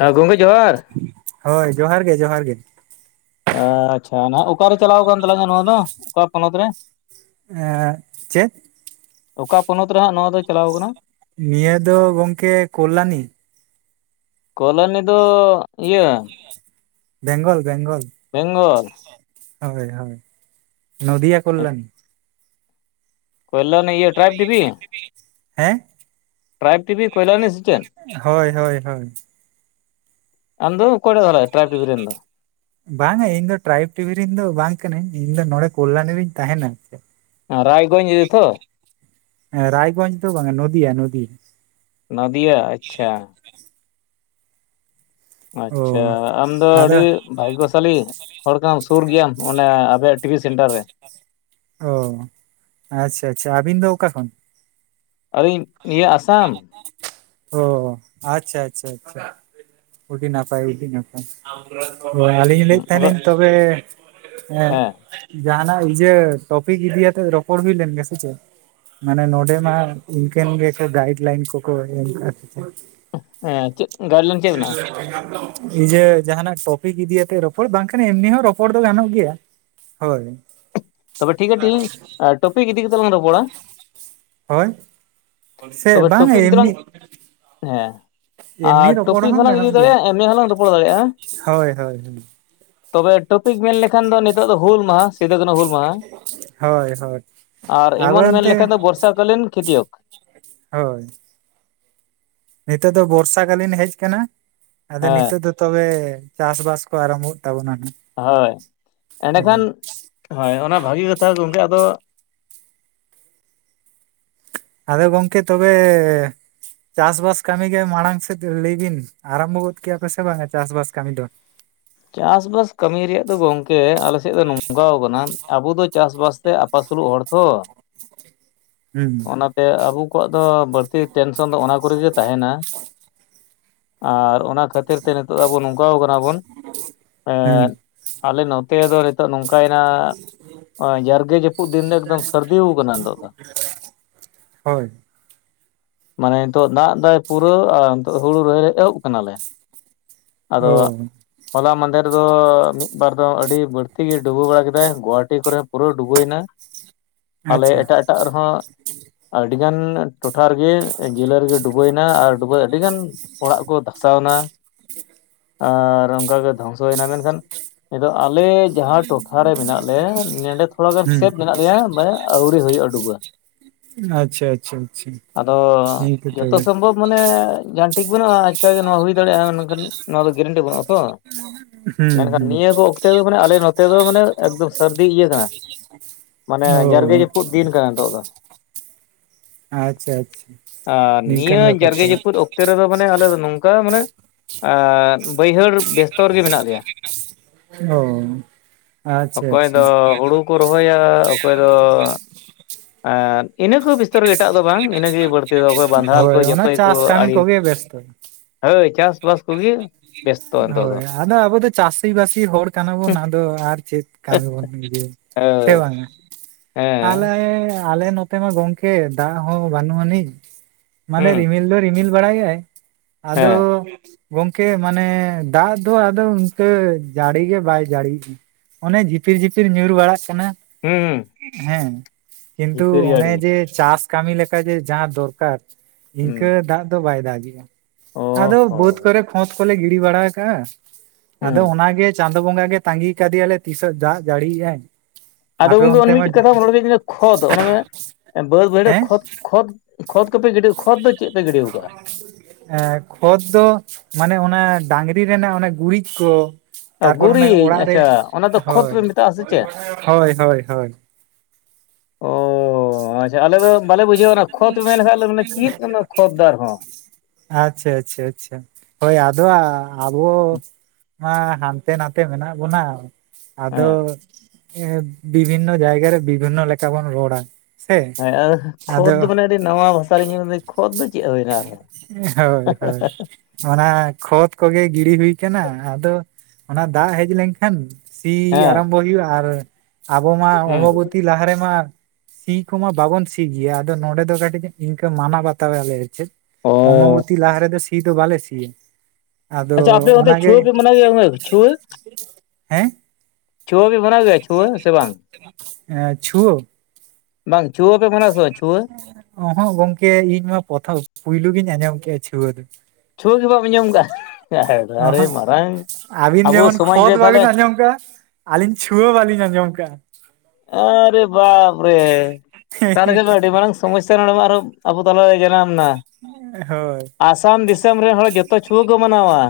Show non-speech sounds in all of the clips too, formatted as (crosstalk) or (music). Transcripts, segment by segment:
ᱦᱮᱸ ᱜᱚᱝᱠᱮ ᱡᱚᱦᱟᱨ ᱦᱚᱭ ᱡᱚᱦᱟᱨ ᱜᱮ-ᱡᱚᱦᱟᱨ ᱜᱮ ᱟᱪᱷᱟ ᱚᱠᱟᱨᱮ ᱪᱟᱞᱟᱣ ᱟᱠᱟᱱ ᱛᱟᱞᱟᱝᱟ ᱱᱚᱣᱟ ᱫᱚ ᱚᱠᱟ ᱯᱚᱱᱚᱛ ᱨᱮ? ᱪᱮᱫ? ᱚᱠᱟ ᱯᱚᱱᱚᱛ ᱨᱮᱦᱜ ᱱᱚᱣᱟ ᱫᱚᱭ ᱪᱟᱞᱟᱣ ᱟᱠᱟᱱᱟ? ᱱᱤᱭᱟᱹ ᱫᱚ ᱜᱚᱝᱠᱮ ᱠᱚᱞᱟᱱᱤ ᱠᱚᱞᱟᱱᱤ ᱫᱚ ᱤᱭᱟᱹ ᱵᱮᱝᱜᱚᱞ-ᱵᱮᱝᱜᱚᱞ ᱵᱮᱝᱜᱚᱞ ᱦᱚᱭ-ᱦᱚᱭ ᱱᱚᱫᱤᱭᱟ ᱠᱚᱞᱟᱱᱤ ᱠᱚᱭᱞᱟᱱᱤ ᱤᱭᱟᱹ ᱴᱨᱟᱭᱵᱽ ᱴᱤᱵᱷᱤ ᱦᱮᱸ ᱴᱨᱟᱭᱤᱵᱽ ᱴᱤᱵᱷᱤ ᱠᱚᱭᱞᱟᱱᱤ ᱥᱮ ᱪᱮᱫ ᱦᱚᱭ-ᱦᱚᱭ ᱟᱢᱫᱚ ᱠᱚᱲᱮᱫᱚᱞ ᱴᱨᱟᱯ ᱵᱨᱤᱱ ᱫᱚ ᱵᱟᱝᱼᱟ ᱤᱧ ᱫᱚ ᱴᱨᱟᱭᱤᱵᱽ ᱴᱤᱵᱷᱤ ᱨᱮᱱ ᱫᱚ ᱵᱟᱝ ᱠᱟᱹᱱᱟᱹᱧ ᱤᱧ ᱫᱚ ᱱᱚᱰᱮ ᱠᱚᱞᱟᱱᱤ ᱨᱤᱧ ᱛᱟᱦᱮᱸᱱᱟ᱾ ᱨᱟᱭᱜᱚᱡᱽ ᱤᱭᱟ. ᱛᱚ ᱨᱟᱭᱜᱚᱧᱡᱽ ᱫᱚ ᱵᱟᱝᱟ ᱱᱚᱫᱤᱭᱟ- ᱱᱚᱫᱤᱭᱟ ᱱᱚᱫᱤᱭᱟ ᱟᱪᱷᱟ ᱚ ᱟᱪᱷᱟ ᱟᱢᱫᱚ ᱟᱫᱚ ᱟᱹᱰᱤ ᱵᱷᱟᱜᱜᱚ ᱥᱟᱞᱤ ᱦᱚᱲ ᱠᱟᱱᱟᱢ ᱥᱩᱨ ᱜᱮᱭᱟᱢ ᱚᱱᱮ ᱟᱯᱮᱭᱟᱜ ᱴᱤᱵᱷᱤ ᱥᱮᱱᱴᱟᱨ ᱨᱮ ᱚ ᱟᱪᱷᱟ-ᱟᱪᱷᱟ ᱟᱹᱵᱤᱱ ᱫᱚ ᱚᱠᱟ ᱠᱷᱚᱱ? ᱟᱹᱞᱤᱧ ᱤᱭᱟᱹ ᱟᱥᱟᱢ ᱚ ᱟᱪᱷᱟ- ᱟᱪᱷᱟ, ᱟᱪᱷᱟ ᱩᱰᱤ ᱱᱟᱯᱟᱭ-ᱩᱰᱤ ᱱᱟᱯᱟᱭ ᱦᱳᱭ ᱟᱹᱞᱤᱧ ᱞᱟᱹᱭᱮᱫ ᱛᱟᱦᱮᱱᱟ. ᱟᱫᱚ ᱧ ᱛᱚᱵᱮ ᱦᱮᱸ ᱡᱟᱦᱟᱱᱟᱜ ᱤᱭᱟᱹᱮ ᱴᱚᱯᱤᱠ ᱤᱫᱤᱭᱟ ᱠᱟᱛᱮ ᱨᱚᱯᱚᱲ ᱦᱩᱭ ᱞᱮᱱ ᱜᱮ ᱥᱮ ᱪᱮ ᱢᱟᱱᱮ ᱱᱚᱰᱮ ᱢᱟ ᱤᱱᱠᱟᱹᱱ ᱜᱮᱠᱚ ᱜᱟᱭᱤᱰ ᱞᱟᱭᱤᱱ ᱠᱚᱠᱚ ᱮᱢ ᱠᱟᱜ-ᱟ᱾ ᱦᱮᱸ ᱪᱮᱫ ᱜᱟᱭᱤᱰ ᱞᱟᱭᱤᱱ ᱪᱮᱫ ᱢᱮᱱᱟᱜᱼᱟ? ᱟᱢ ᱛᱚ ᱤᱭᱟᱹ ᱡᱟᱦᱟᱱᱟᱜ ᱴᱚᱯᱤᱠ ᱤᱫᱤᱛᱮ ᱨᱚᱯᱚᱲ ᱵᱟᱝᱠᱷᱟᱱ ᱮᱢᱱᱤ ᱦᱚᱸ ᱨᱚᱯᱚᱲ ᱫᱚ ᱜᱟᱱᱚᱜ ᱜᱮᱭᱟ ᱦᱚᱭ ᱛᱚᱵᱮ ᱴᱷᱤᱠ ᱟᱪᱷᱮ ᱛᱮᱦᱮᱧ ᱴᱚᱯᱤᱠ ᱤᱫᱤ ᱠᱟᱛᱮᱜ ᱞᱟᱝ ᱨᱚᱯᱚᱲᱟ ᱦᱚᱭ ᱛᱚᱵᱮ ᱴᱚᱯᱤᱠ ᱫᱚᱞᱟᱝ ᱦᱮᱸ ᱮᱢᱱᱤ ᱟᱨ ᱨᱚᱯᱚᱲ ᱴᱚᱯᱤᱠ ᱦᱚᱸ ᱦᱚᱸᱞᱟᱝ ᱤᱫᱤ ᱜᱟᱱᱚᱜ ᱜᱮᱭᱟ ᱫᱟᱲᱮᱭᱟᱜᱼᱟ ᱮᱢᱱᱮ ᱦᱚᱞᱟᱝ ᱨᱚᱯᱚᱲ ᱫᱟᱲᱮᱭᱟᱜᱼᱟ᱾ ᱦᱳᱭ ᱦᱳᱭ ᱦᱳᱭ ᱛᱚᱵᱮ ᱴᱚᱯᱤᱠ ᱢᱮᱱ ᱞᱮᱠᱷᱟᱱ ᱫᱚ ᱱᱤᱛ ᱫᱚ ᱦᱩᱞ ᱢᱟᱦᱟ ᱥᱤᱫᱩ, ᱠᱟᱱᱦᱩ ᱦᱩᱞ ᱢᱟᱦᱟ ᱾ ᱦᱚᱭ -ᱦᱚᱭ ᱟᱨ ᱟᱵᱚ ᱮᱢᱚᱱ ᱢᱮᱱ ᱞᱮᱠᱷᱟᱱ ᱮᱱᱛᱮ ᱫᱚ ᱵᱚᱨᱥᱟ ᱠᱟᱞᱤᱱ ᱠᱷᱮᱛᱤᱭᱚᱠ ᱦᱚᱭ ᱱᱤᱛᱚᱜ ᱫᱚ ᱵᱚᱨᱥᱟ ᱠᱟᱞᱤᱱ ᱦᱮᱡ ᱟᱠᱟᱱᱟ ᱟᱫᱚ ᱦᱮᱸ ᱱᱤᱛᱚᱜ ᱫᱚ ᱛᱚᱵᱮ ᱪᱟᱥ-ᱵᱟᱥ ᱠᱚ ᱟᱨᱟᱢᱚᱜ ᱛᱟᱵᱚᱱᱟ ᱱᱷᱟᱜ ᱦᱚᱭ ᱮᱸᱰᱮᱠᱷᱟᱱ ᱦᱚᱭ ᱚᱱᱟ ᱵᱷᱟᱹᱜᱤ ᱠᱟᱛᱷᱟ ᱜᱚᱢᱠᱮ ᱟᱫᱚ ᱟᱫᱚ ᱜᱚᱝᱠᱮ ᱛᱚᱵᱮ ᱪᱟᱥ-ᱵᱟᱥ ᱠᱟᱹᱢᱤ ᱜᱮ ᱢᱟᱲᱟᱝ ᱥᱮᱫ ᱞᱟᱹᱭ ᱵᱤᱱ ᱟᱨᱟᱢᱵᱷᱚ ᱜᱚᱫ ᱠᱮᱭᱟᱯᱮ ᱥᱮ ᱵᱟᱝᱟ ᱪᱟᱥ-ᱵᱟᱥ ᱠᱟᱹᱢᱤ ᱫᱚ? ᱪᱟᱥ-ᱵᱟᱥ ᱠᱟᱹᱢᱤ ᱨᱮᱭᱟᱜ ᱫᱚ ᱜᱚᱝᱠᱮ ᱟᱞᱮᱥᱮᱫ ᱫᱚ ᱱᱚᱝᱠᱟ ᱟᱠᱟᱱᱟ ᱟᱵᱚ ᱫᱚ ᱪᱟᱥ-ᱵᱟᱥ ᱛᱮ ᱟᱹᱥᱩᱞᱚᱜ ᱦᱚᱲ ᱛᱚ ᱦᱩᱸ-ᱦᱩᱸ ᱚᱱᱟᱛᱮ ᱟᱵᱚ ᱠᱚᱣᱟᱜ ᱫᱚ ᱵᱟᱹᱲᱛᱤ ᱴᱮᱱᱥᱚᱱ ᱫᱚ ᱚᱱᱟ ᱠᱚᱨᱮ ᱜᱮ ᱛᱟᱦᱮᱱᱟ ᱾ ᱟᱨ ᱚᱱᱟ ᱠᱷᱟᱹᱛᱤᱨ ᱛᱮ ᱱᱤᱛᱚᱜ ᱟᱵᱚ ᱱᱚᱝᱠᱟ ᱟᱠᱟᱱᱟ ᱵᱚᱱ ᱦᱩᱸ ᱮᱸᱫ ᱟᱞᱮ ᱱᱚᱛᱮ ᱫᱚ ᱱᱤᱛᱚᱜ ᱱᱚᱝᱠᱟ ᱭᱮᱱᱟ ᱡᱟᱨᱜᱮ ᱡᱟᱹᱯᱩᱫ ᱫᱤᱱ ᱫᱚ ᱮᱠᱫᱚᱢ ᱥᱟᱹᱨᱫᱤ ᱟᱠᱟᱱᱟ ᱱᱤᱛᱚᱜ ᱫᱚ ᱦᱚᱭ᱾ ᱢᱟᱱᱮ ᱱᱤᱛᱚᱜ ᱫᱟᱜ ᱫᱟᱭ ᱯᱩᱨᱟᱹ ᱟᱨ ᱱᱤᱛᱚᱜ ᱦᱩᱲᱩ ᱨᱚᱦᱚᱭ ᱮᱦᱚᱵ ᱠᱟᱱᱟ ᱞᱮ, ᱚ ᱟᱫᱚ ᱦᱚᱞᱟ ᱢᱟᱫᱮᱨ ᱫᱚ ᱢᱤᱫ ᱵᱟᱨ ᱫᱚ ᱟᱹᱰᱤ ᱵᱟᱹᱲᱛᱤ ᱜᱮ ᱰᱩᱵᱩ ᱵᱟᱲᱟ ᱠᱮᱫᱟᱭ ᱜᱳᱦᱟᱴᱤ ᱠᱚᱨᱮ ᱯᱩᱨᱟᱹ ᱰᱩᱵᱟᱹᱭᱮᱱᱟ ᱟᱞᱮ ᱟᱪᱪᱷᱟ ᱮᱴᱟᱜ ᱮᱴᱟᱜ ᱨᱮᱦᱚᱸ ᱟᱹᱰᱤ ᱜᱟᱱ ᱴᱚᱴᱷᱟ ᱨᱮᱜᱮ ᱡᱮᱞᱟᱹ ᱨᱮᱜᱮ ᱰᱩᱵᱟᱹᱭᱮᱱᱟ ᱟᱨ ᱰᱩᱵᱟᱹ ᱟᱹᱰᱤ ᱜᱟᱱ ᱚᱲᱟᱜ ᱠᱚ ᱫᱷᱟᱥᱟᱣ ᱱᱟ, ᱟᱨ ᱚᱱᱠᱟᱜᱮ ᱫᱷᱚᱝᱥᱚᱭᱱᱟ ᱢᱮᱱᱠᱷᱟᱱ ᱟᱫᱚ ᱟᱞᱮ ᱡᱟᱦᱟᱸ ᱴᱚᱴᱷᱟ ᱨᱮ ᱢᱮᱱᱟᱜ ᱞᱮ ᱱᱮᱰᱮ ᱛᱷᱚᱲᱟ ᱜᱟᱱ ᱦᱩᱸ ᱥᱮᱯ ᱢᱮᱱᱟᱜ ᱞᱮᱭᱟ ᱢᱟᱱᱮ ᱟᱣᱨᱤ ᱦᱩᱭᱩᱜᱼᱟ ᱰᱩᱵᱟᱹ᱾ ᱟᱪᱪᱷᱟ ᱟᱪᱪᱷᱟ ᱟᱪᱪᱷᱟ, ᱟᱫᱚ ᱦᱮᱸ ᱛᱚ ᱡᱚᱛᱚ ᱛᱚᱵᱮ᱾ ᱥᱚᱢᱵᱷᱚᱵ ᱢᱟᱱᱮ ᱡᱟᱸᱦᱟᱱ ᱴᱷᱤᱠ ᱵᱟᱹᱱᱩᱜᱼᱟ ᱟᱪᱠᱟ ᱜᱮ ᱱᱚᱣᱟ ᱦᱩᱭ ᱫᱟᱲᱮᱭᱟᱜᱼᱟ ᱱᱩᱝᱠᱟᱱ ᱱᱚᱣᱟ ᱫᱚ ᱜᱮᱨᱮᱱᱴᱤ ᱵᱟᱹᱱᱩᱜᱼᱟ ᱛᱚ, ᱦᱩᱸ ᱢᱮᱱᱠᱷᱟᱱ ᱦᱩᱸ ᱱᱤᱭᱟᱹ ᱠᱚ ᱚᱠᱛᱮ ᱫᱚ ᱢᱟᱱᱮ ᱟᱞᱮ ᱱᱚᱛᱮ ᱫᱚ ᱢᱟᱱᱮ ᱮᱠᱫᱚᱢ ᱥᱟᱹᱨᱫᱤ ᱤᱭᱟᱹ ᱠᱟᱱᱟ᱾ ᱢᱟᱱᱮ ᱚ ᱡᱟᱨᱜᱮ ᱡᱟᱹᱯᱩᱫ ᱫᱤᱱ ᱠᱟᱱᱟ ᱱᱤᱛᱚᱜ ᱫᱚ᱾ ᱟᱪᱪᱷᱟ ᱟᱪᱪᱷᱟ ᱟᱨ ᱱᱤᱝᱠᱟᱹᱱ ᱱᱤᱭᱟᱹ ᱵᱮᱯᱟᱨ ᱡᱟᱨᱜᱮ ᱛᱚᱵᱮ ᱡᱟᱹᱯᱩᱫ ᱚᱠ ᱛᱮ ᱨᱮᱫᱚ ᱢᱟᱱᱮ ᱟᱞᱮ ᱫᱚ ᱱᱚᱝᱠᱟ ᱢᱟᱱᱮ ᱟᱻ ᱵᱟᱹᱭᱦᱟᱹᱲ ᱵᱮᱥᱛᱚ ᱨᱮᱜᱮ ᱢᱮᱱᱟᱜ ᱞᱮᱭᱟ (unintelligible) ᱦᱳᱭ, ᱚᱠᱚᱭ ᱫᱚ ᱦᱩᱲᱩ ᱠᱚ ᱨᱚᱦᱚᱭᱟ, ᱚᱠᱚᱭ ᱫᱚ ᱮᱸᱫ ᱤᱱᱟᱹ ᱠᱚ ᱵᱤᱥᱛᱚᱨ ᱮᱴᱟᱜ ᱫᱚ ᱵᱟᱝ ᱤᱱᱟᱹ ᱜᱮ ᱵᱟᱹᱲᱛᱤ ᱫᱚ ᱚᱠᱚᱭ ᱵᱟᱸᱫᱷᱟᱞ ᱠᱚ ᱦᱳᱭ ᱚᱱᱟ (unintelligible) ᱠᱚ ᱪᱟᱥ ᱠᱟᱹᱢᱤ ᱟᱲᱤ ᱠᱚᱜᱮ ᱵᱮᱥᱛᱚ ᱦᱚᱭ ᱪᱟᱥᱼᱵᱟᱥ ᱠᱚᱜᱤ ᱦᱚᱭ ᱟᱫᱚ ᱟᱵᱚ ᱫᱚ ᱪᱟᱥᱤ-ᱵᱟᱹᱥᱤ ᱦᱚᱲ ᱠᱟᱱᱟ ᱵᱚᱱ ᱟᱫᱚ ᱟᱨ ᱪᱮᱫ ᱠᱟᱱᱵᱚᱱ ᱢᱩᱫᱤ ᱥᱮ ᱦᱳᱭ ᱵᱟᱝᱼᱟ? ᱦᱮᱸ ᱛᱟᱦᱚᱞᱮ ᱟᱞᱮ ᱱᱚᱛᱮ ᱢᱟ ᱜᱚᱢᱠᱮ ᱫᱟᱜ ᱦᱚᱸ ᱵᱟᱹᱱᱩᱜ ᱟᱹᱱᱤᱡ, ᱢᱟᱱᱮ ᱦᱩᱸ ᱨᱤᱢᱤᱞ ᱫᱚ ᱨᱤᱢᱤᱞ ᱵᱟᱲᱟᱭ ᱭᱟᱭ ᱟᱫᱚ ᱦᱮᱸ ᱜᱚᱝᱠᱮ ᱢᱟᱱᱮ ᱫᱟᱜ ᱫᱚ ᱟᱫᱚ ᱤᱱᱠᱟᱹ ᱡᱟᱲᱤᱜᱮ ᱵᱟᱭ ᱡᱟᱲᱤ (unintelligible) ᱚᱱᱮ ᱡᱷᱤᱯᱤᱨ-ᱡᱷᱤᱯᱤᱨ ᱧᱩᱨ ᱵᱟᱲᱟᱜ ᱠᱟᱱᱟ ᱾ ᱦᱩᱸ ᱦᱩᱸ᱾ ᱦᱮᱸ ᱠᱤᱱᱛᱩ ᱡᱷᱤᱯᱤᱨ ᱚᱱᱮ ᱡᱟᱹᱲᱤ ᱡᱮ ᱪᱟᱥ ᱠᱟᱹᱢᱤ ᱞᱮᱠᱟ ᱡᱮ ᱡᱟᱦᱟᱸ ᱫᱚᱨᱠᱟᱨ ᱤᱱᱠᱟᱹ ᱦᱩᱸ ᱫᱟᱜ ᱫᱚ ᱵᱟᱭ ᱫᱟᱜᱮᱜᱼᱟ ᱚ ᱟᱫᱚ ᱵᱟᱹᱫ ᱠᱷᱚᱛ ᱠᱚᱞᱮ ᱜᱤᱲᱤ ᱵᱟᱲᱟ ᱠᱟᱜᱼᱟ ᱟᱫᱚ ᱦᱚᱸ ᱚᱱᱟ ᱜᱮ ᱪᱟᱸ ᱫᱚ ᱵᱚᱸᱜᱟ ᱜᱮ ᱛᱟᱺᱜᱤ ᱠᱟᱫᱮᱭᱟᱞᱮ ᱛᱤᱥ ᱦᱚᱸ ᱫᱟᱜ ᱡᱟᱹᱲᱤᱭᱮᱜᱼᱟᱭ, ᱟᱫᱚ ᱟᱯᱮ ᱜᱚᱢᱠᱮ ᱚᱱ ᱚᱱᱛᱮ ᱢᱟ ᱢᱤᱫᱴᱮᱡ ᱠᱟᱛᱷᱟ (unintelligible) ᱠᱷᱚᱫ ᱚᱱᱮ ᱵᱟᱹᱫ ᱵᱟᱹᱭᱦᱟᱹᱲ ᱨᱮ ᱦᱮᱸ ᱠᱷᱚᱛ ᱠᱷᱚᱛ ᱠᱷᱚᱛ ᱠᱚᱯᱮ ᱜᱤᱰᱤ ᱠᱷᱚᱫ ᱫᱚ ᱪᱮᱫ ᱯᱮ ᱜᱤᱰᱤ ᱠᱟᱜᱼᱟ? ᱮᱸ ᱠᱷᱚᱛ ᱫᱚ ᱢᱟᱱᱮ ᱚᱱᱟ ᱰᱟᱝᱨᱤ ᱨᱮᱱᱟᱜ ᱚᱱᱟ ᱜᱩᱨᱤᱡ ᱠᱚ᱾ ᱟ, ᱛᱟᱨ ᱯᱚᱨ ᱮᱸ ᱜᱩᱨᱤᱡ ᱚᱲᱟᱜ ᱨᱮ ᱟᱪᱪᱷᱟ ᱚᱱᱟ ᱫᱚ ᱠᱷᱚᱛ ᱦᱳᱭ ᱯᱮ ᱢᱮᱛᱟᱜᱼᱟ ᱥᱮ ᱪᱮᱫ ᱦᱳᱭ, ᱦᱚᱭ ᱦᱚᱭ᱾ ᱚᱻ ᱟᱪᱪᱷᱟ ᱟᱞᱮ ᱫᱚ ᱵᱟᱞᱮ ᱵᱩᱡᱷᱟᱹᱣᱟ ᱚᱱᱟ ᱠᱷᱚᱛ ᱢᱮᱱᱠᱷᱟᱱ ᱪᱮᱫ ᱠᱷᱚᱛ ᱫᱚ ᱟᱨ ᱦᱚᱸ᱾ ᱟᱪᱪᱷᱟ ᱟᱪᱪᱷᱟ ᱟᱪᱪᱷᱟ ᱦᱳᱭ ᱟᱫᱚ ᱟᱵᱚ ᱢᱟ ᱦᱟᱸᱱᱛᱮ ᱱᱟᱛᱮ ᱢᱮᱱᱟᱜ ᱵᱚᱱᱟ, ᱟᱫᱚ ᱦᱮᱸ ᱵᱤᱵᱷᱤᱱᱱᱚ ᱡᱟᱭᱜᱟ ᱨᱮ ᱵᱤᱵᱷᱤᱱᱱᱚ ᱞᱮᱠᱟ ᱵᱚᱱ ᱨᱚᱲᱟ᱾ ᱥᱮ ᱦᱮᱸ ᱟᱫᱚ ᱠᱷᱚᱛ ᱫᱚ ᱟᱫᱚ ᱢᱟᱱᱮ ᱟᱹᱰᱤ ᱱᱟᱣᱟ ᱵᱷᱟᱥᱟ ᱞᱤᱧ ᱠᱷᱚᱫ ᱫᱚ ᱪᱮᱫ ᱦᱩᱭᱱᱟ ᱟᱨᱦᱚ᱾ ᱦᱳᱭ ᱦᱳᱭ᱾ ᱚᱱᱟ ᱠᱷᱚᱛ ᱠᱚᱜᱮ ᱜᱤᱲᱤ ᱦᱩᱭ ᱠᱟᱱᱟ ᱟᱫᱚ ᱚᱱᱟ ᱫᱟᱜ ᱦᱮᱡ ᱞᱮᱱᱠᱷᱟᱱ ᱥᱤ ᱦᱮᱸ ᱟᱨᱟᱢᱵᱚ ᱦᱩᱭᱩᱜᱼᱟ ᱟᱨ ᱟᱵᱚ ᱢᱟ ᱦᱩᱸ ᱚᱵᱟᱵᱚᱛᱤ ᱞᱟᱦᱟ ᱨᱮᱢᱟ ᱥᱤ ᱠᱚᱢᱟ ᱵᱟᱵᱚᱱ ᱥᱤ ᱜᱮᱭᱟ ᱟᱫᱚ ᱱᱚᱸᱰᱮ ᱫᱚ ᱠᱟᱹᱴᱤᱡ ᱤᱱᱠᱟᱹ ᱢᱟᱱᱟᱣ ᱵᱟᱛᱟᱣ ᱟᱞᱮ ᱪᱮᱫ ᱚ ᱚᱢᱵᱚᱛᱤ ᱞᱟᱦᱟ ᱨᱮᱫᱚ ᱥᱤ ᱫᱚ ᱵᱟᱞᱮ ᱥᱤᱭᱟ᱾ ᱟᱫᱚ ᱟᱪᱪᱷᱟ ᱟᱯᱮ ᱚᱱᱛᱮ ᱚᱱᱟᱜᱮ ᱪᱷᱩᱣᱟᱹ ᱯᱮ ᱢᱟᱱᱟᱣ ᱜᱮᱭᱟ ᱪᱷᱩᱣᱟᱹ? ᱦᱮᱸ ᱪᱷᱩᱣᱟᱹ ᱯᱮ ᱵᱱᱟᱣ ᱜᱮᱭᱟ ᱪᱷᱩᱣᱟᱹ ᱥᱮ ᱵᱟᱝ? ᱪᱷᱩᱣᱟᱹ ᱵᱟᱝ ᱪᱷᱩᱣᱟᱹ ᱯᱮ ᱢᱱᱟ ᱥᱮᱣᱟ ᱪᱷᱩᱣᱟᱹ? ᱚ ᱦᱚᱸᱜ ᱜᱚᱝᱠᱮ ᱤᱧ ᱢᱟ ᱯᱨᱚᱛᱷᱚᱢ ᱯᱩᱭᱞᱩ ᱜᱤᱧ ᱟᱸᱡᱚᱢ ᱠᱮᱜᱼᱟ ᱪᱷᱩᱣᱟᱹ ᱫᱚ᱾ ᱪᱷᱣᱟᱹ ᱜᱮ ᱵᱟᱢ ᱟᱸᱡᱚᱢ ᱠᱟᱜᱼᱟ ᱚᱦᱚᱸᱜ (unintelligible) ᱢᱟᱨᱟᱝ ᱟᱹᱵᱤᱱ ᱟᱵᱚ ᱡᱮᱢᱚᱱ ᱥᱚᱢᱟᱡᱽ ᱠᱷᱚᱛ ᱨᱮ ᱵᱟᱟᱹᱵᱤᱱ ᱛᱟᱦᱚᱞᱮ ᱟᱸᱡᱚᱢ ᱠᱟᱜᱼᱟ, ᱟᱹᱞᱤᱧ ᱪᱷᱩᱣᱟᱹ ᱵᱟᱞᱤᱧ ᱟᱸᱡᱚᱢ ᱟᱠᱟᱟᱜᱼᱟ᱾ ᱟᱨᱮ ᱵᱟᱯ ᱨᱮ! ᱛᱟᱦᱚᱞᱮ ᱠᱷᱟᱱ ᱟᱹᱰᱤ ᱢᱟᱨᱟᱝ ᱥᱚᱢᱚᱥᱥᱟ ᱱᱚᱰᱮ ᱢᱟ ᱟᱨᱚᱸ ᱟᱵᱚ ᱛᱟᱞᱟᱨᱮ (unintelligible) ᱟᱢ ᱱᱟ ᱦᱳᱭ ᱟᱥᱟᱢ ᱫᱤᱥᱚᱢ ᱨᱮᱱ ᱦᱚᱲ ᱡᱚᱛᱚ ᱪᱷᱩᱣᱟᱹ ᱠᱚ ᱢᱟᱱᱟᱣᱟ᱾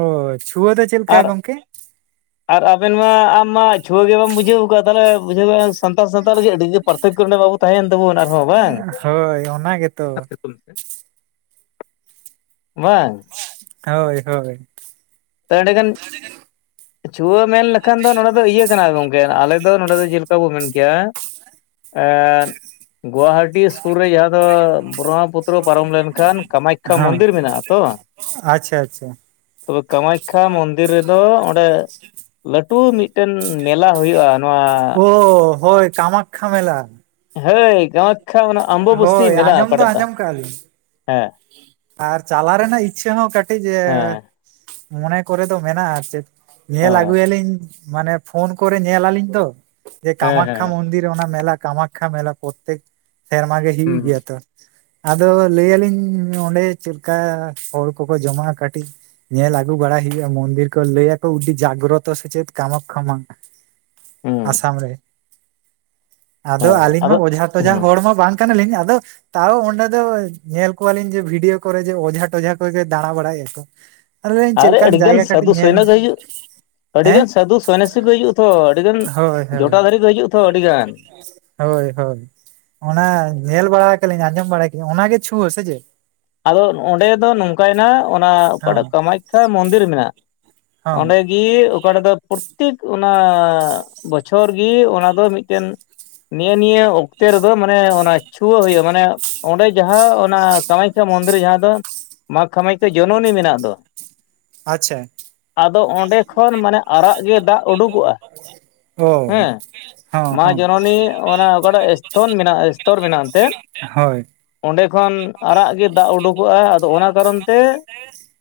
ᱚ ᱪᱷᱩᱣᱟᱹ ᱫᱚ ᱪᱮᱫ ᱞᱮᱠᱟ ᱟᱨ ᱜᱚᱝᱠᱮ? ᱟᱨ ᱟᱵᱮᱱ ᱢᱟ ᱟᱢ ᱢᱟ ᱪᱷᱩᱣᱟᱹ ᱜᱮ ᱵᱟᱢ ᱵᱩᱡᱷᱟᱹᱣ ᱠᱟᱜᱼᱟ ᱛᱟᱦᱚᱞᱮ ᱵᱩᱡᱷᱟᱹᱣ ᱥᱟᱱᱛᱟᱲ ᱥᱟᱶᱛᱟ ᱞᱟᱹᱜᱤᱫ ᱟᱹᱰᱤ ᱜᱮ ᱯᱟᱨᱛᱮᱠᱚ ᱨᱮᱵᱚᱱ ᱛᱟᱦᱮᱭᱮᱱ ᱛᱟᱵᱚᱱ ᱟᱨᱦᱚᱸ ᱵᱟᱝ ᱦᱳᱭ ᱚᱱᱟ ᱜᱮ ᱛᱚ ᱵᱟᱝ ᱦᱳᱭ ᱦᱳᱭ ᱛᱮ ᱮᱸᱰᱮ ᱜᱟᱱ ᱪᱷᱩᱣᱟᱹ ᱢᱮᱱ ᱞᱮᱠᱷᱟᱱ ᱫᱚ ᱱᱚᱰᱮ ᱫᱚ ᱤᱭᱟᱹ ᱠᱟᱱᱟ ᱜᱚᱝᱠᱮ ᱟᱞᱮ ᱫᱚ ᱱᱚᱰᱮ ᱫᱚ ᱡᱮᱞᱮᱠᱟ ᱵᱚ ᱢᱮᱱ ᱠᱮᱭᱟ ᱜᱚᱣᱟᱴ ᱴᱤ ᱥᱩᱨ ᱨᱮ ᱡᱟᱦᱟᱸ ᱫᱚ ᱵᱨᱚᱦᱢᱟ ᱯᱩᱛᱨᱚ ᱯᱟᱨᱚᱢ ᱞᱮᱱᱠᱷᱟᱱ ᱠᱟᱢᱟᱠᱷᱟᱭᱟ ᱦᱚᱸ ᱢᱚᱱᱫᱤᱨ ᱢᱮᱱᱟᱜᱼᱟ ᱛᱚ ᱟᱪᱪᱷᱟ ᱟᱪᱪᱷᱟ ᱛᱚᱵᱮ ᱠᱟᱢᱟᱠᱷᱟᱭᱟ ᱢᱚᱱᱫᱤᱨ ᱨᱮᱫᱚ ᱚᱸᱰᱮ ᱞᱟᱹᱴᱩ ᱢᱤᱫᱴᱮᱱ ᱢᱮᱞᱟ ᱦᱩᱭᱩᱜᱼᱟ᱾ ᱱᱚᱣᱟ ᱚ ᱦᱳᱭ ᱠᱟᱢᱟᱠᱷᱟ ᱢᱮᱞᱟ ᱦᱳᱭ ᱠᱟᱢᱟᱠᱠᱷᱟ ᱚᱱᱟ ᱟᱢᱵᱚ ᱵᱚᱥᱥᱤ ᱦᱳᱭ ᱢᱮᱞᱟ ᱟᱸᱡᱚᱢ ᱫᱚ ᱚᱠᱟᱴᱟᱜ ᱛᱟᱢ ᱟᱸᱡᱚᱢ ᱠᱟᱜᱼᱟ ᱞᱤᱧ ᱦᱮᱸ ᱟᱨ ᱪᱟᱞᱟ ᱨᱮᱱᱟᱜ ᱤᱪᱪᱷᱟᱹ ᱦᱚᱸ ᱠᱟᱹᱴᱤᱡᱽ ᱦᱮᱸ ᱢᱚᱱᱮ ᱠᱚᱨᱮ ᱫᱚ ᱢᱮᱱᱟᱜᱼᱟ ᱟᱨ ᱪᱮᱫ ᱚ ᱧᱮᱞ ᱟᱹᱜᱩ ᱭᱟᱞᱤᱧ ᱢᱟᱱᱮ ᱯᱷᱳᱱ ᱠᱚᱨᱮ ᱧᱮᱞ ᱟᱹᱞᱤᱧ ᱛᱚ᱾ ᱡᱮ ᱦᱮᱸ ᱠᱟᱢᱟᱠᱠᱷᱟ ᱦᱮᱸ ᱢᱚᱱᱫᱤᱨ ᱚᱱᱟ ᱢᱮᱞᱟ ᱠᱟᱢᱟᱠᱠᱷᱟ ᱢᱮᱞᱟ ᱯᱨᱚᱛᱮᱠ ᱥᱮᱨᱢᱟ ᱜᱮ ᱦᱩᱭᱩᱜ ᱦᱩᱸ ᱜᱮᱭᱟ ᱛᱚ ᱟᱫᱚ ᱞᱟᱹᱭ ᱟᱞᱤᱧ ᱚᱸᱰᱮ ᱪᱮᱫ ᱞᱮᱠᱟ ᱦᱚᱲ ᱠᱚᱠᱚ ᱡᱚᱢᱟᱼᱟ ᱠᱟᱹᱴᱤᱡᱽ ᱧᱮᱞ ᱟᱹᱜᱩ ᱵᱟᱲᱟᱭ ᱦᱩᱭᱩᱜ ᱢᱚᱱᱫᱤᱨ ᱠᱚ ᱞᱟᱹᱭ ᱭᱟᱠᱚ ᱩᱫᱤ ᱡᱟᱜᱨᱚᱛᱚ ᱥᱮ ᱪᱮᱫ ᱠᱟᱢᱟᱠᱷᱟ ᱢᱟ ᱦᱩᱸ ᱟᱥᱟᱢ ᱨᱮ ᱟᱫᱚ ᱟᱹᱞᱤᱧ ᱢᱟ ᱚᱡᱷᱟ ᱴᱚᱡᱟ ᱦᱩᱸ ᱦᱚᱲᱢᱟ ᱵᱟᱝ ᱠᱟᱱᱟᱞᱤᱧ ᱟᱫᱚ ᱛᱟᱣ ᱚᱸᱰᱮ ᱫᱚ ᱧᱮᱞ ᱠᱚᱣᱟᱞᱤᱧ ᱡᱮ ᱵᱷᱤᱰᱭᱳ ᱠᱚᱨᱮ ᱡᱮ ᱚᱡᱷᱟ ᱴᱚᱡᱷᱟ ᱠᱚᱜᱮ ᱫᱟᱬᱟ ᱵᱟᱲᱟᱭᱼᱭᱟᱠᱚ ᱟᱫᱚᱧ ᱪᱮᱫ ᱟᱨᱮ ᱞᱮᱠᱟᱱ ᱡᱟᱭᱜᱟ ᱠᱟᱹᱴᱤᱡᱽ ᱧᱮᱞ ᱟᱹᱰᱤ ᱦᱮᱸ ᱜᱟᱱ ᱥᱟᱫᱷᱩ ᱥᱚᱱᱭᱟᱥᱤ ᱠᱚ ᱦᱤᱡᱩᱜᱼᱟ ᱛᱷᱚ ᱟᱹᱰᱤ ᱜᱟᱱ ᱦᱳᱭ ᱡᱚᱴᱟ ᱦᱳᱭ ᱫᱷᱟᱹᱨᱤ ᱠᱚ ᱦᱤᱡᱩᱜᱼᱟ ᱛᱷᱚ ᱟᱹᱰᱤ ᱜᱟᱱ ᱦᱳᱭ ᱦᱳᱭ ᱚᱱᱟ ᱧᱮᱞ ᱵᱟᱲᱟ ᱠᱟᱞᱤᱧ ᱟᱸᱡᱚᱢ ᱵᱟᱲᱟ ᱠᱟᱞᱤᱧ ᱚᱱᱟ ᱜᱮ ᱪᱷᱩᱣᱟᱹ ᱥᱮ ᱪᱮ? ᱟᱫᱚ ᱚᱸᱰᱮ ᱫᱚ ᱱᱚᱝᱠᱟᱭ ᱱᱟ ᱚᱱᱟ ᱦᱚᱸ ᱚᱠᱟᱴᱟᱜ ᱠᱟᱢᱟᱠᱷᱟᱭᱟ ᱢᱚᱱᱫᱤᱨ ᱢᱮᱱᱟᱜ ᱦᱚᱸ ᱚᱸᱰᱮ (unintelligible) ᱚᱠᱟᱴᱟᱜ ᱫᱚ ᱯᱨᱚᱛᱮᱠ ᱚᱱᱟ ᱵᱚᱪᱷᱚᱨ ᱜᱤ ᱚᱱᱟ ᱫᱚ ᱢᱤᱫᱴᱮᱱ ᱱᱤᱭᱟᱹ ᱱᱤᱭᱟᱹ ᱚᱠᱛᱮ ᱨᱮᱫᱚ ᱢᱟᱱᱮ ᱚᱱᱟ ᱪᱷᱩᱣᱟᱹ ᱦᱩᱭᱩᱜ ᱢᱟᱱᱮ ᱚᱸᱰᱮ ᱡᱟᱦᱟᱸ ᱚᱱᱟ ᱠᱟᱢᱟᱭ ᱢᱚᱱᱫᱤᱨ ᱡᱟᱦᱟᱸ ᱫᱚ ᱢᱟ ᱠᱟᱢᱟᱠᱷᱟᱭᱟ ᱡᱚᱱᱚᱱᱤ ᱢᱮᱱᱟᱜ ᱫᱚ ᱟᱪᱪᱷᱟ ᱟᱫᱚ ᱚᱸᱰᱮ ᱠᱷᱚᱱ ᱢᱟᱱᱮ ᱟᱨᱟᱜ ᱜᱮ ᱫᱟᱜ ᱩᱰᱩᱠᱚᱜᱼᱟ (unintelligible) ᱚ (unintelligible) ᱦᱚᱸ ᱦᱮᱸ ᱦᱚᱸ ᱢᱟ ᱡᱚᱱᱚᱱᱤ ᱡᱟᱱᱚᱱᱤ ᱚᱱᱟ ᱚᱠᱟᱴᱟᱜ ᱥᱛᱷᱚᱱ ᱢᱮᱱᱟᱜᱼᱟ ᱥᱛᱚᱨ ᱢᱮᱱᱟᱜ ᱮᱱᱛᱮᱫ (unintelligible) ᱦᱳᱭ ᱚᱸᱰᱮ ᱠᱷᱚᱱ ᱟᱨᱟᱜ ᱜᱮ ᱫᱟᱜᱽ ᱩᱰᱩᱠᱚᱜᱼᱟ ᱟᱫᱚ ᱚᱱᱟ ᱠᱟᱨᱚᱱ ᱛᱮ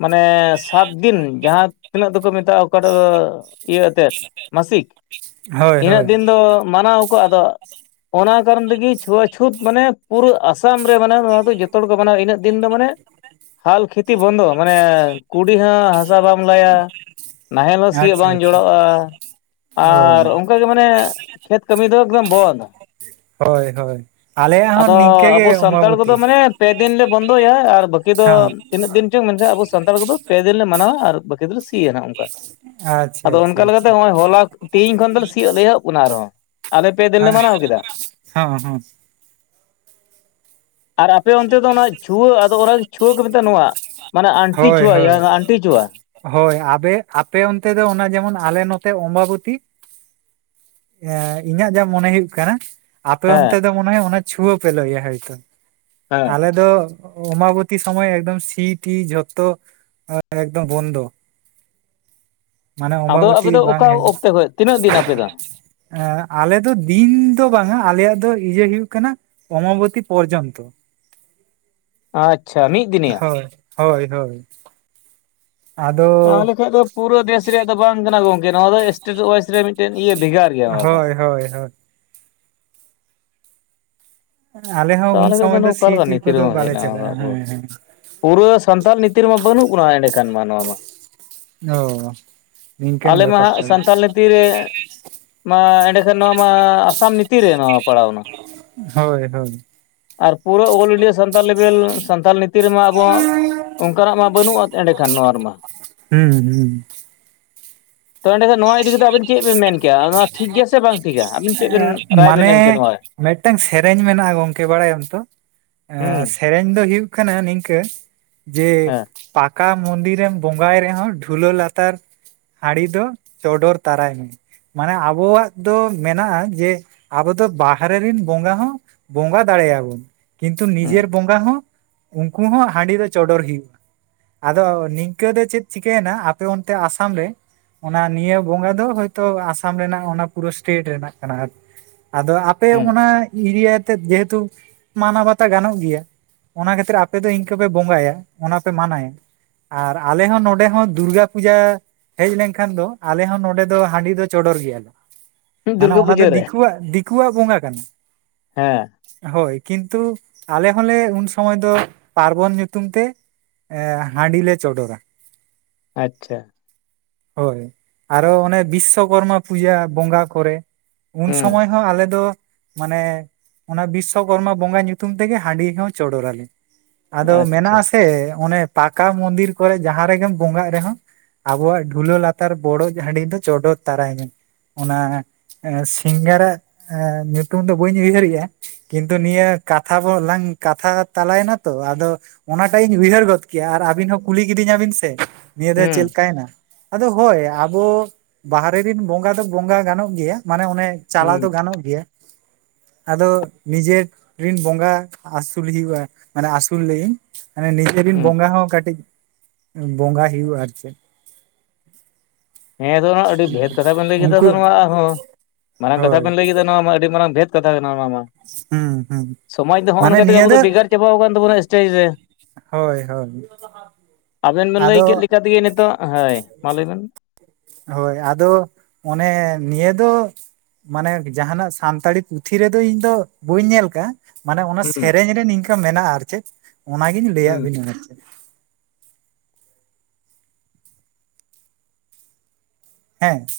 ᱢᱟᱱᱮ ᱥᱟᱛ ᱫᱤᱱ ᱡᱟᱦᱟᱸ ᱛᱤᱱᱟᱹᱜ ᱫᱚᱠᱚ ᱢᱮᱛᱟᱜᱼᱟ ᱚᱠᱟᱴᱟᱜ ᱫᱚ ᱤᱭᱟᱹ ᱟᱛᱮᱫ ᱢᱟᱥᱤᱠ ᱦᱳᱭ ᱤᱱᱟᱹᱜ ᱦᱳᱭ ᱫᱤᱱ ᱫᱚ ᱢᱟᱱᱟᱣ ᱟᱠᱚ ᱟᱫᱚ ᱚᱱᱟ ᱠᱟᱨᱚᱱ ᱛᱮᱜᱮ ᱪᱷᱩᱣᱟᱪᱷᱩᱸᱛ ᱢᱟᱱᱮ ᱯᱩᱨᱟᱹ ᱟᱥᱟᱢ ᱨᱮ ᱢᱟᱱᱮ ᱱᱚᱣᱟ ᱫᱚ ᱡᱚᱛᱚ ᱦᱚᱲ ᱠᱚ ᱢᱟᱱᱟᱣᱟ ᱤᱱᱟᱹᱜ ᱫᱤᱱ ᱫᱚ ᱢᱟᱱᱮ (unintelligible) ᱦᱟᱞ ᱠᱷᱮᱛᱤ ᱵᱚᱱᱫᱚ ᱢᱟᱱᱮ ᱠᱩᱰᱤ ᱦᱚᱸ ᱦᱟᱥᱟ ᱵᱟᱢ ᱞᱟᱭᱟ ᱱᱟᱦᱮᱞ ᱦᱚᱸ ᱥᱤᱭᱚᱜ ᱟᱪᱪᱷᱟ ᱵᱟᱝ ᱟᱪᱪᱷᱟ ᱡᱚᱲᱟᱣᱼᱟ ᱚ ᱟᱨ ᱚᱱᱠᱟ ᱜᱮ ᱢᱟᱱᱮ ᱠᱷᱮᱛ ᱠᱟᱹᱢᱤ ᱫᱚ ᱮᱠᱫᱚᱢ ᱵᱚᱱᱫ ᱦᱳᱭ ᱦᱳᱭ ᱟᱞᱮᱭᱟᱜ ᱦᱚᱸ ᱱᱤᱝᱠᱟᱹ ᱜᱮ ᱟᱵᱚ ᱥᱟᱱᱛᱟᱲ ᱚᱢᱵᱚᱵᱚᱛᱤ ᱠᱚᱫᱚ ᱢᱟᱱᱮ ᱯᱮ ᱫᱤᱱ ᱞᱮ ᱵᱚᱱᱫᱚᱭᱟ ᱟᱨ ᱵᱟᱹᱠᱤ ᱫᱚ ᱛᱤᱱᱟᱹᱜ ᱫᱤᱱ ᱪᱚᱝ ᱢᱮᱱᱠᱷᱟᱱ ᱟᱵᱚ ᱥᱟᱱᱛᱟᱲ ᱠᱚᱫᱚ ᱯᱮ ᱫᱤᱱ ᱞᱮ ᱢᱟᱱᱟᱣᱟ ᱟᱨ ᱵᱟᱹᱠᱤ ᱫᱚᱞᱮ ᱥᱤᱭᱟ ᱱᱟᱜ ᱚᱱᱠᱟ ᱟᱪᱪᱷᱟ ᱟᱫᱚ ᱟᱪᱪᱷᱟ ᱚᱱᱠᱟ ᱞᱮᱠᱟᱛᱮ ᱦᱚᱸᱜᱼᱚᱭ ᱦᱚᱞᱟ ᱛᱤᱦᱤᱧ ᱠᱷᱚᱱ ᱫᱚᱞᱮ ᱥᱤᱭᱚᱜ ᱞᱮ ᱮᱦᱚᱵᱽ ᱠᱟᱱᱟ ᱟᱨᱦᱚᱸ ᱟᱞᱮ ᱯᱮ ᱫᱤᱱ ᱟᱪᱪᱷᱟ ᱞᱮ ᱢᱟᱱᱟᱣ ᱠᱮᱫᱟ᱾ ᱦᱚᱸ ᱦᱚᱸ ᱟᱨ ᱟᱯᱮ ᱚᱱᱛᱮ ᱫᱚ ᱱᱟ ᱪᱷᱩᱣᱟᱹ ᱟᱫᱚ ᱚᱱᱟ ᱪᱷᱩᱣᱟᱹ ᱠᱚ ᱢᱮᱛᱟᱜᱼᱟ ᱱᱚᱣᱟ ᱢᱟᱱᱮ ᱟᱱᱴᱤ ᱦᱳᱭ ᱪᱷᱩᱣᱟᱹ ᱦᱳᱭ ᱡᱟᱦᱟᱸ ᱟᱱᱴᱤ ᱪᱷᱩᱣᱟ ᱦᱳᱭ ᱟᱵᱮ ᱟᱯᱮ ᱚᱱᱛᱮ ᱫᱚ ᱚᱱᱟ ᱡᱮᱢᱚᱱ ᱟᱞᱮ ᱱᱚᱛᱮ ᱚᱢᱵᱚᱵᱚᱛᱤ ᱤᱧᱟᱹᱜ ᱡᱟ ᱢᱚᱱᱮ ᱦᱩᱭᱩᱜ ᱠᱟᱱᱟ ᱟᱯᱮ ᱦᱮᱸ ᱚᱱᱛᱮ ᱫᱚ ᱢᱚᱱᱮᱦᱚᱭ ᱚᱱᱮ ᱪᱷᱩᱣᱟᱹ ᱯᱮ ᱞᱟᱹᱭᱟ ᱦᱚᱭᱛᱚ ᱦᱮᱸ ᱟᱞᱮ ᱫᱚ ᱚᱢᱵᱟᱵᱚᱛᱤ ᱥᱚᱢᱚᱭ ᱮᱠᱫᱚᱢ ᱥᱤ ᱴᱤ ᱡᱚᱛᱚ ᱮᱜᱫᱚᱢ ᱵᱚᱱᱫᱚ᱾ ᱢᱟᱱᱮ ᱟᱫᱚ ᱟᱯᱮ ᱚᱢᱵᱟᱵᱚᱛᱤ ᱫᱚ ᱵᱟᱝ ᱚᱠᱟ ᱚᱠᱛᱮ ᱠᱷᱚᱡ ᱛᱤᱱᱟᱹᱜ ᱫᱤᱱ ᱟᱯᱮ ᱫᱚ᱾ ᱮ ᱟᱞᱮ ᱫᱚ ᱫᱤᱱ ᱫᱚ ᱵᱟᱝ ᱟ ᱟᱞᱮᱭᱟᱜ ᱫᱚ ᱤᱭᱟᱹ ᱦᱩᱭᱩᱜ ᱠᱟᱱᱟ ᱚᱢᱵᱚᱵᱚᱛᱤ ᱯᱚᱨᱡᱚᱱᱛᱚ᱾ ᱟᱪᱪᱷᱟ ᱢᱤᱫ ᱫᱤᱱ ᱭᱟ ᱦᱳᱭ ᱦᱳᱭ ᱦᱳᱭ ᱟᱫᱚ ᱛᱟᱦᱚᱞᱮ ᱠᱷᱟᱱ ᱫᱚ ᱯᱩᱨᱟᱹ ᱫᱮᱥ ᱨᱮᱭᱟᱜ ᱫᱚ ᱵᱟᱝ ᱠᱟᱱᱟ ᱜᱚᱝᱠᱮ ᱱᱚᱣᱟ ᱫᱚ ᱮᱥᱴᱮᱴ ᱳᱣᱟᱭᱤᱡ ᱨᱮ ᱢᱤᱫᱴᱮᱱ ᱵᱷᱮᱜᱟᱨ ᱜᱮᱭᱟ ᱱᱚᱣᱟ ᱫᱚ ᱦᱳᱭ ᱦᱳᱭ ᱟᱞᱮ ᱦᱚᱸ ᱛᱚ ᱩᱱ ᱟᱞᱮ ᱥᱮᱫ ᱥᱚᱢᱚᱭ ᱫᱚ ᱚᱠᱟ ᱥᱤ ᱞᱮᱠᱟ ᱴᱤ ᱱᱤᱛᱤ ᱠᱚᱫᱚ ᱵᱟᱞᱮ ᱪᱟᱞᱟᱜᱼᱟ ᱦᱮᱸ ᱦᱮᱸ (unintelligible) ᱯᱩᱨᱟᱹ ᱥᱟᱱᱛᱟᱲ ᱱᱤᱛᱤ ᱨᱮᱢᱟ ᱵᱟᱹᱱᱩᱜ ᱵᱚᱱᱟ ᱮᱸᱰᱮᱠᱷᱟᱱ ᱢᱟ ᱱᱚᱣᱟ ᱢᱟ᱾ ᱚ ᱱᱤᱝᱠᱟᱹᱱ ᱟᱞᱮ ᱢᱟ ᱵᱮᱯᱟᱨ ᱦᱟᱜ ᱛᱟᱵᱮᱱ ᱥᱟᱱᱛᱟᱞ ᱞᱤᱛᱤ ᱨᱮᱻ ᱢᱟ ᱮᱸᱰᱮᱠᱷᱟᱱ ᱱᱚᱣᱟ ᱢᱟ ᱟᱥᱟᱢ ᱱᱤᱛᱤ ᱨᱮ ᱱᱚᱣᱟ ᱯᱟᱲᱟᱣ ᱱᱟ ᱦᱳᱭ ᱦᱳᱭ ᱟᱨ ᱯᱩᱨᱟᱹ ᱚᱞ ᱤᱱᱰᱤᱭᱟ ᱥᱟᱱᱛᱟᱞ ᱞᱮᱵᱮᱞ ᱥᱟᱱᱛᱟᱞ ᱱᱤᱛᱤ (unintelligible) ᱨᱮᱢᱟ ᱟᱵᱚᱣᱟ ᱚᱱᱠᱟᱱᱟᱜ ᱢᱟ ᱵᱟᱹᱱᱩᱜ-ᱟ ᱮᱸᱰᱮᱠᱷᱟᱱ ᱱᱚᱣᱟ ᱨᱮᱢᱟ ᱦᱩᱸ ᱛᱚ ᱮᱸᱰᱮ ᱠᱷᱟᱱ ᱱᱚᱣᱟ ᱤᱫᱤ ᱠᱟᱛᱮᱫ ᱟᱵᱤᱱ ᱪᱮᱫ ᱵᱮᱤᱱ ᱢᱮᱱ ᱠᱮᱭᱟ ᱚᱱᱟ ᱴᱷᱤᱠ ᱜᱮᱭᱟ ᱥᱮ ᱵᱟᱝ ᱴᱷᱤᱠᱟ ᱟᱵᱮᱱ ᱪᱮᱫ ᱵᱤᱱ ᱨᱟᱭ ᱵᱮᱱ ᱮᱢ ᱠᱮᱭᱟ ᱱᱚᱣᱟ ᱨᱮ? ᱢᱮᱫᱴᱟᱝ ᱥᱮᱨᱮᱧ ᱢᱮᱱᱟᱜ-ᱟ ᱜᱚᱝᱠᱮ ᱵᱟᱲᱟᱭᱟᱢ ᱛᱚ ᱦᱩᱸ ᱮᱻ ᱥᱮᱨᱮᱧ ᱫᱚ ᱦᱩᱭᱩᱜ ᱠᱟᱱᱟ ᱱᱤᱝᱠᱟᱹ ᱡᱮ ᱦᱮᱸ ᱯᱟ ᱯᱟᱠᱟ ᱢᱚᱱᱫᱤᱨᱮᱢ ᱵᱚᱸᱜᱟᱭ ᱨᱮᱦᱚᱸ ᱰᱷᱩᱞᱟᱹ ᱞᱟᱛᱟᱨ ᱦᱟᱲᱤ ᱫᱚ ᱪᱚᱰᱚᱨ ᱛᱟᱨᱟᱭ ᱢᱮ᱾ ᱢᱟᱱᱮ ᱟᱵᱚᱣᱟᱜ ᱫᱚ ᱢᱮᱱᱟᱜ-ᱟ ᱡᱮ ᱟᱵᱚ ᱫᱚ ᱵᱟᱦᱨᱮ ᱨᱮᱱ ᱵᱚᱸᱜᱟ ᱦᱚᱸ ᱵᱚᱸᱜᱟ ᱫᱟᱲᱮ ᱟᱵᱚᱱ ᱠᱤᱱᱛᱩ ᱱᱤᱡᱮᱨ ᱵᱚᱸᱜᱟ ᱦᱚᱸ ᱩᱱᱠᱩ ᱦᱚᱸ ᱦᱟᱹᱰᱤ ᱫᱚ ᱪᱚᱰᱚᱨ ᱦᱩᱭᱩᱜ-ᱟ᱾ ᱟᱫᱚ ᱱᱤᱝᱠᱟᱹ ᱫᱚ ᱪᱮᱫ ᱪᱤᱠᱟᱹᱭᱮᱱᱟ ᱟᱯᱮ ᱚᱱᱛᱮ ᱟᱥᱟᱢ ᱨᱮ ᱚᱱᱟ ᱱᱤᱭᱟᱹ ᱵᱚᱸᱜᱟ ᱫᱚ ᱦᱚᱭᱛᱚ ᱟᱥᱟᱢ ᱨᱮᱱᱟᱜ ᱚᱱᱟ ᱯᱩᱨᱟᱹ ᱥᱴᱮᱴ ᱨᱮᱱᱟᱜ ᱠᱟᱱᱟ ᱟᱨ ᱟᱫᱚ ᱟᱯᱮ ᱦᱩᱸ ᱚᱱᱟ ᱮᱨᱤᱭᱟᱛᱮᱫ ᱡᱮᱦᱮᱛᱩ ᱢᱟᱱᱟᱣ ᱵᱟᱛᱣ ᱜᱟᱱᱚᱜ ᱜᱮᱭᱟ ᱚᱱᱟ ᱠᱷᱟᱹᱛᱤᱨ ᱟᱯᱮ ᱫᱚ ᱤᱱᱠᱟᱹ ᱯᱮ ᱵᱚᱸᱜᱟᱭᱟ ᱚᱱᱟ ᱯᱮ ᱢᱟᱱᱟᱭᱟ ᱟᱨ ᱟᱞᱮ ᱦᱚᱸ ᱱᱚᱰᱮ ᱦᱚᱸ ᱫᱩᱨᱜᱟ ᱯᱩᱡᱟᱹ ᱦᱮᱡ ᱞᱮᱱ ᱠᱷᱟᱱ ᱫᱚ ᱟᱞᱮ ᱦᱚᱸ ᱱᱚᱰᱮ ᱫᱚ ᱦᱟᱹᱰᱤ ᱫᱚ ᱪᱚᱰᱚᱨ ᱜᱮᱭᱟᱞᱮ᱾ ᱦᱩᱸ ᱢᱟᱱᱮ ᱫᱩᱨᱜᱟᱹ ᱚᱱᱟ ᱫᱚ ᱯᱩᱡᱟᱹ ᱨᱮ ᱫᱤᱠᱩᱣᱟᱜ ᱫᱤᱠᱩᱣᱟᱜ ᱵᱚᱸᱜᱟ ᱠᱟᱱᱟ᱾ ᱦᱮᱸ ᱦᱳᱭ ᱠᱤᱱᱛᱩ ᱟᱞᱮ ᱦᱚᱸᱞᱮ ᱩᱱ ᱥᱚᱢᱚᱭ ᱫᱚ ᱯᱟᱨᱵᱚᱱ ᱧᱩᱛᱩᱢ ᱛᱮ ᱦᱟᱹᱰᱤ ᱞᱮ ᱪᱚᱰᱚᱨᱟ᱾ ᱟᱪᱪᱷᱟ ᱦᱳᱭ ᱟᱨᱚ ᱚᱱᱮ ᱵᱤᱥᱥᱚᱠᱚᱨᱢᱟ ᱯᱩᱡᱟ ᱵᱚᱸᱜᱟ ᱠᱚᱨᱮ ᱩᱱ ᱦᱩᱸ ᱥᱚᱢᱚᱭ ᱦᱚᱸ ᱟᱞᱮ ᱫᱚ ᱢᱟᱱᱮ ᱚᱱᱟ ᱵᱤᱥᱥᱚ ᱠᱚᱨᱢᱟ ᱵᱚᱸᱜᱟ ᱧᱩᱛᱩᱢ ᱛᱮᱜᱮ ᱦᱟᱺᱰᱤ ᱦᱚᱸ ᱪᱚᱰᱚᱨᱟᱞᱮ᱾ ᱟᱫᱚ ᱟᱪᱪᱷᱟ ᱢᱮᱱᱟᱜ ᱟᱥᱮ ᱚᱱᱮ ᱯᱟᱠᱟ ᱢᱚᱱᱫᱤᱨ ᱠᱚᱨᱮ ᱡᱟᱦᱟᱸ ᱨᱮᱜᱮᱢ ᱵᱚᱸᱜᱟᱜ ᱨᱮᱦᱚᱸ ᱟᱵᱚᱣᱟᱜ ᱫᱷᱩᱞᱟᱹ ᱞᱟᱛᱟᱨ ᱵᱚᱰᱚᱡ ᱦᱟᱺᱰᱤ ᱫᱚ ᱪᱚᱰᱚᱨ ᱛᱟᱨᱟᱭ ᱢᱮ᱾ ᱚᱱᱟ ᱥᱤᱝᱜᱟᱨᱟᱜ ᱧᱩᱛᱩᱢ ᱫᱚ ᱵᱟᱹᱧ ᱩᱭᱦᱟᱹᱨᱮᱜ-ᱟ᱾ ᱠᱤᱱᱛᱩ ᱱᱤᱭᱟᱹ ᱠᱟᱛᱷᱟ ᱵᱚᱞᱟᱝ ᱠᱟᱛᱷᱟ ᱛᱟᱞᱟᱭ ᱮᱱᱟ ᱛᱚ ᱟᱫᱚ ᱚᱱᱟᱴᱟᱜ ᱤᱧ ᱩᱭᱦᱟᱹᱨ ᱜᱚᱫ ᱠᱮᱭᱟ ᱟᱨ ᱟᱵᱤᱱ ᱦᱚᱸ ᱠᱩᱞᱤ ᱠᱤᱫᱤᱧᱟ ᱵᱤᱱ ᱥᱮ ᱱᱤᱭᱟᱹ ᱫᱚ ᱪᱮᱫ ᱦᱩᱸ ᱞᱮᱠᱟᱭᱮᱱᱟ ᱟᱫᱚ ᱦᱳᱭ ᱟᱵᱚ ᱵᱟᱦᱨᱮ ᱨᱮᱱ ᱵᱚᱸᱜᱟ ᱫᱚ ᱵᱚᱸᱜᱟ ᱜᱟᱱᱚᱜ ᱜᱮᱭᱟ ᱢᱟᱱᱮ ᱚᱱᱮ ᱪᱟᱞᱟᱣ ᱦᱩᱸ ᱫᱚ ᱜᱟᱱᱚᱜ ᱜᱮᱭᱟ᱾ (inaudible) ᱟᱫᱚ ᱱᱤᱡᱮᱨ ᱨᱤᱱ ᱵᱚᱸᱜᱟ ᱟᱹᱥᱩᱞ ᱦᱩᱭᱩᱜ-ᱟ ᱢᱟᱱᱮ ᱟᱹᱥᱩᱞ ᱞᱤᱧ ᱢᱟᱱᱮ ᱱᱤᱡᱮᱨ ᱨᱮᱱ ᱦᱩᱸ ᱵᱚᱸᱜᱟ ᱦᱚᱸ ᱠᱟᱹᱴᱤᱡ ᱵᱚᱸᱜᱟ ᱦᱩᱭᱩᱜ-ᱟ ᱟᱨ ᱪᱮᱫ? ᱦᱮᱸ ᱛᱚ ᱱᱚᱣᱟ ᱟᱹᱰᱤ ᱵᱷᱮᱫ ᱠᱟᱛᱷᱟ ᱵᱮᱱ ᱞᱟᱹᱭ ᱠᱮᱫᱟ ᱩᱱᱠᱩ ᱛᱚ ᱱᱚᱣᱟ ᱟᱨᱦᱚᱸ ᱢᱟᱨᱟᱝ ᱠᱟᱛᱷᱟ ᱦᱳᱭ ᱵᱮᱱ ᱞᱟᱹᱭ ᱠᱮ ᱱᱚᱣᱟ ᱢᱟ ᱟᱹᱰᱤ ᱢᱟᱨᱟᱝ ᱵᱷᱮᱫᱽ ᱠᱟᱛᱷᱟ ᱠᱟᱱᱟ ᱱᱚᱣᱟ ᱢᱟ ᱦᱩᱸ ᱦᱩᱸ ᱥᱚᱢᱟᱡᱽ ᱫᱚ ᱱᱚᱜ-ᱚ ᱢᱟᱱᱮ ᱱᱚᱝᱠᱟ ᱛᱮ ᱱᱤᱭᱟᱹ ᱟᱵᱚ ᱫᱚ ᱵᱷᱮᱜᱟᱨ ᱪᱟᱵᱟᱣ ᱟᱠᱟᱱ ᱛᱟᱵᱚᱱᱟ ᱥᱴᱮᱡ ᱨᱮ ᱦᱳᱭ ᱦᱳᱭ ᱾ ᱟᱵᱤᱱ ᱵᱤᱱ ᱞᱟᱹᱭ ᱠᱮᱫ ᱞᱮᱠᱟ ᱛᱮᱜᱮ ᱱᱤᱛᱳᱜ, ᱦᱳᱭ ᱢᱟ ᱞᱟᱹᱭ ᱵᱮᱱᱼᱼ ᱦᱳᱭ, ᱟᱫᱚ ᱚᱱᱮ ᱱᱤᱭᱟᱹ ᱫᱚᱼᱼ ᱢᱟᱱᱮ ᱡᱟᱦᱟᱱᱟᱜ ᱥᱟᱱᱛᱟᱲᱤ ᱯᱩᱛᱷᱤ ᱨᱮᱫᱚ ᱤᱧ ᱫᱚ, ᱵᱟᱹᱧ ᱧᱮᱞ ᱠᱟᱜ-ᱟ ᱾ ᱢᱟᱱᱮ ᱚᱱᱟ ᱦᱩᱸ ᱥᱮᱨᱮᱧ ᱨᱮ ᱱᱤᱝᱠᱟᱹ ᱢᱮᱱᱟᱜᱼᱟ ᱟᱨ ᱪᱮᱫ, ᱚᱱᱟᱜᱤᱧ ᱞᱟᱹᱭᱟᱫ ᱦᱩᱸ ᱵᱤᱱᱟ ᱾ ᱦᱮᱸ ᱾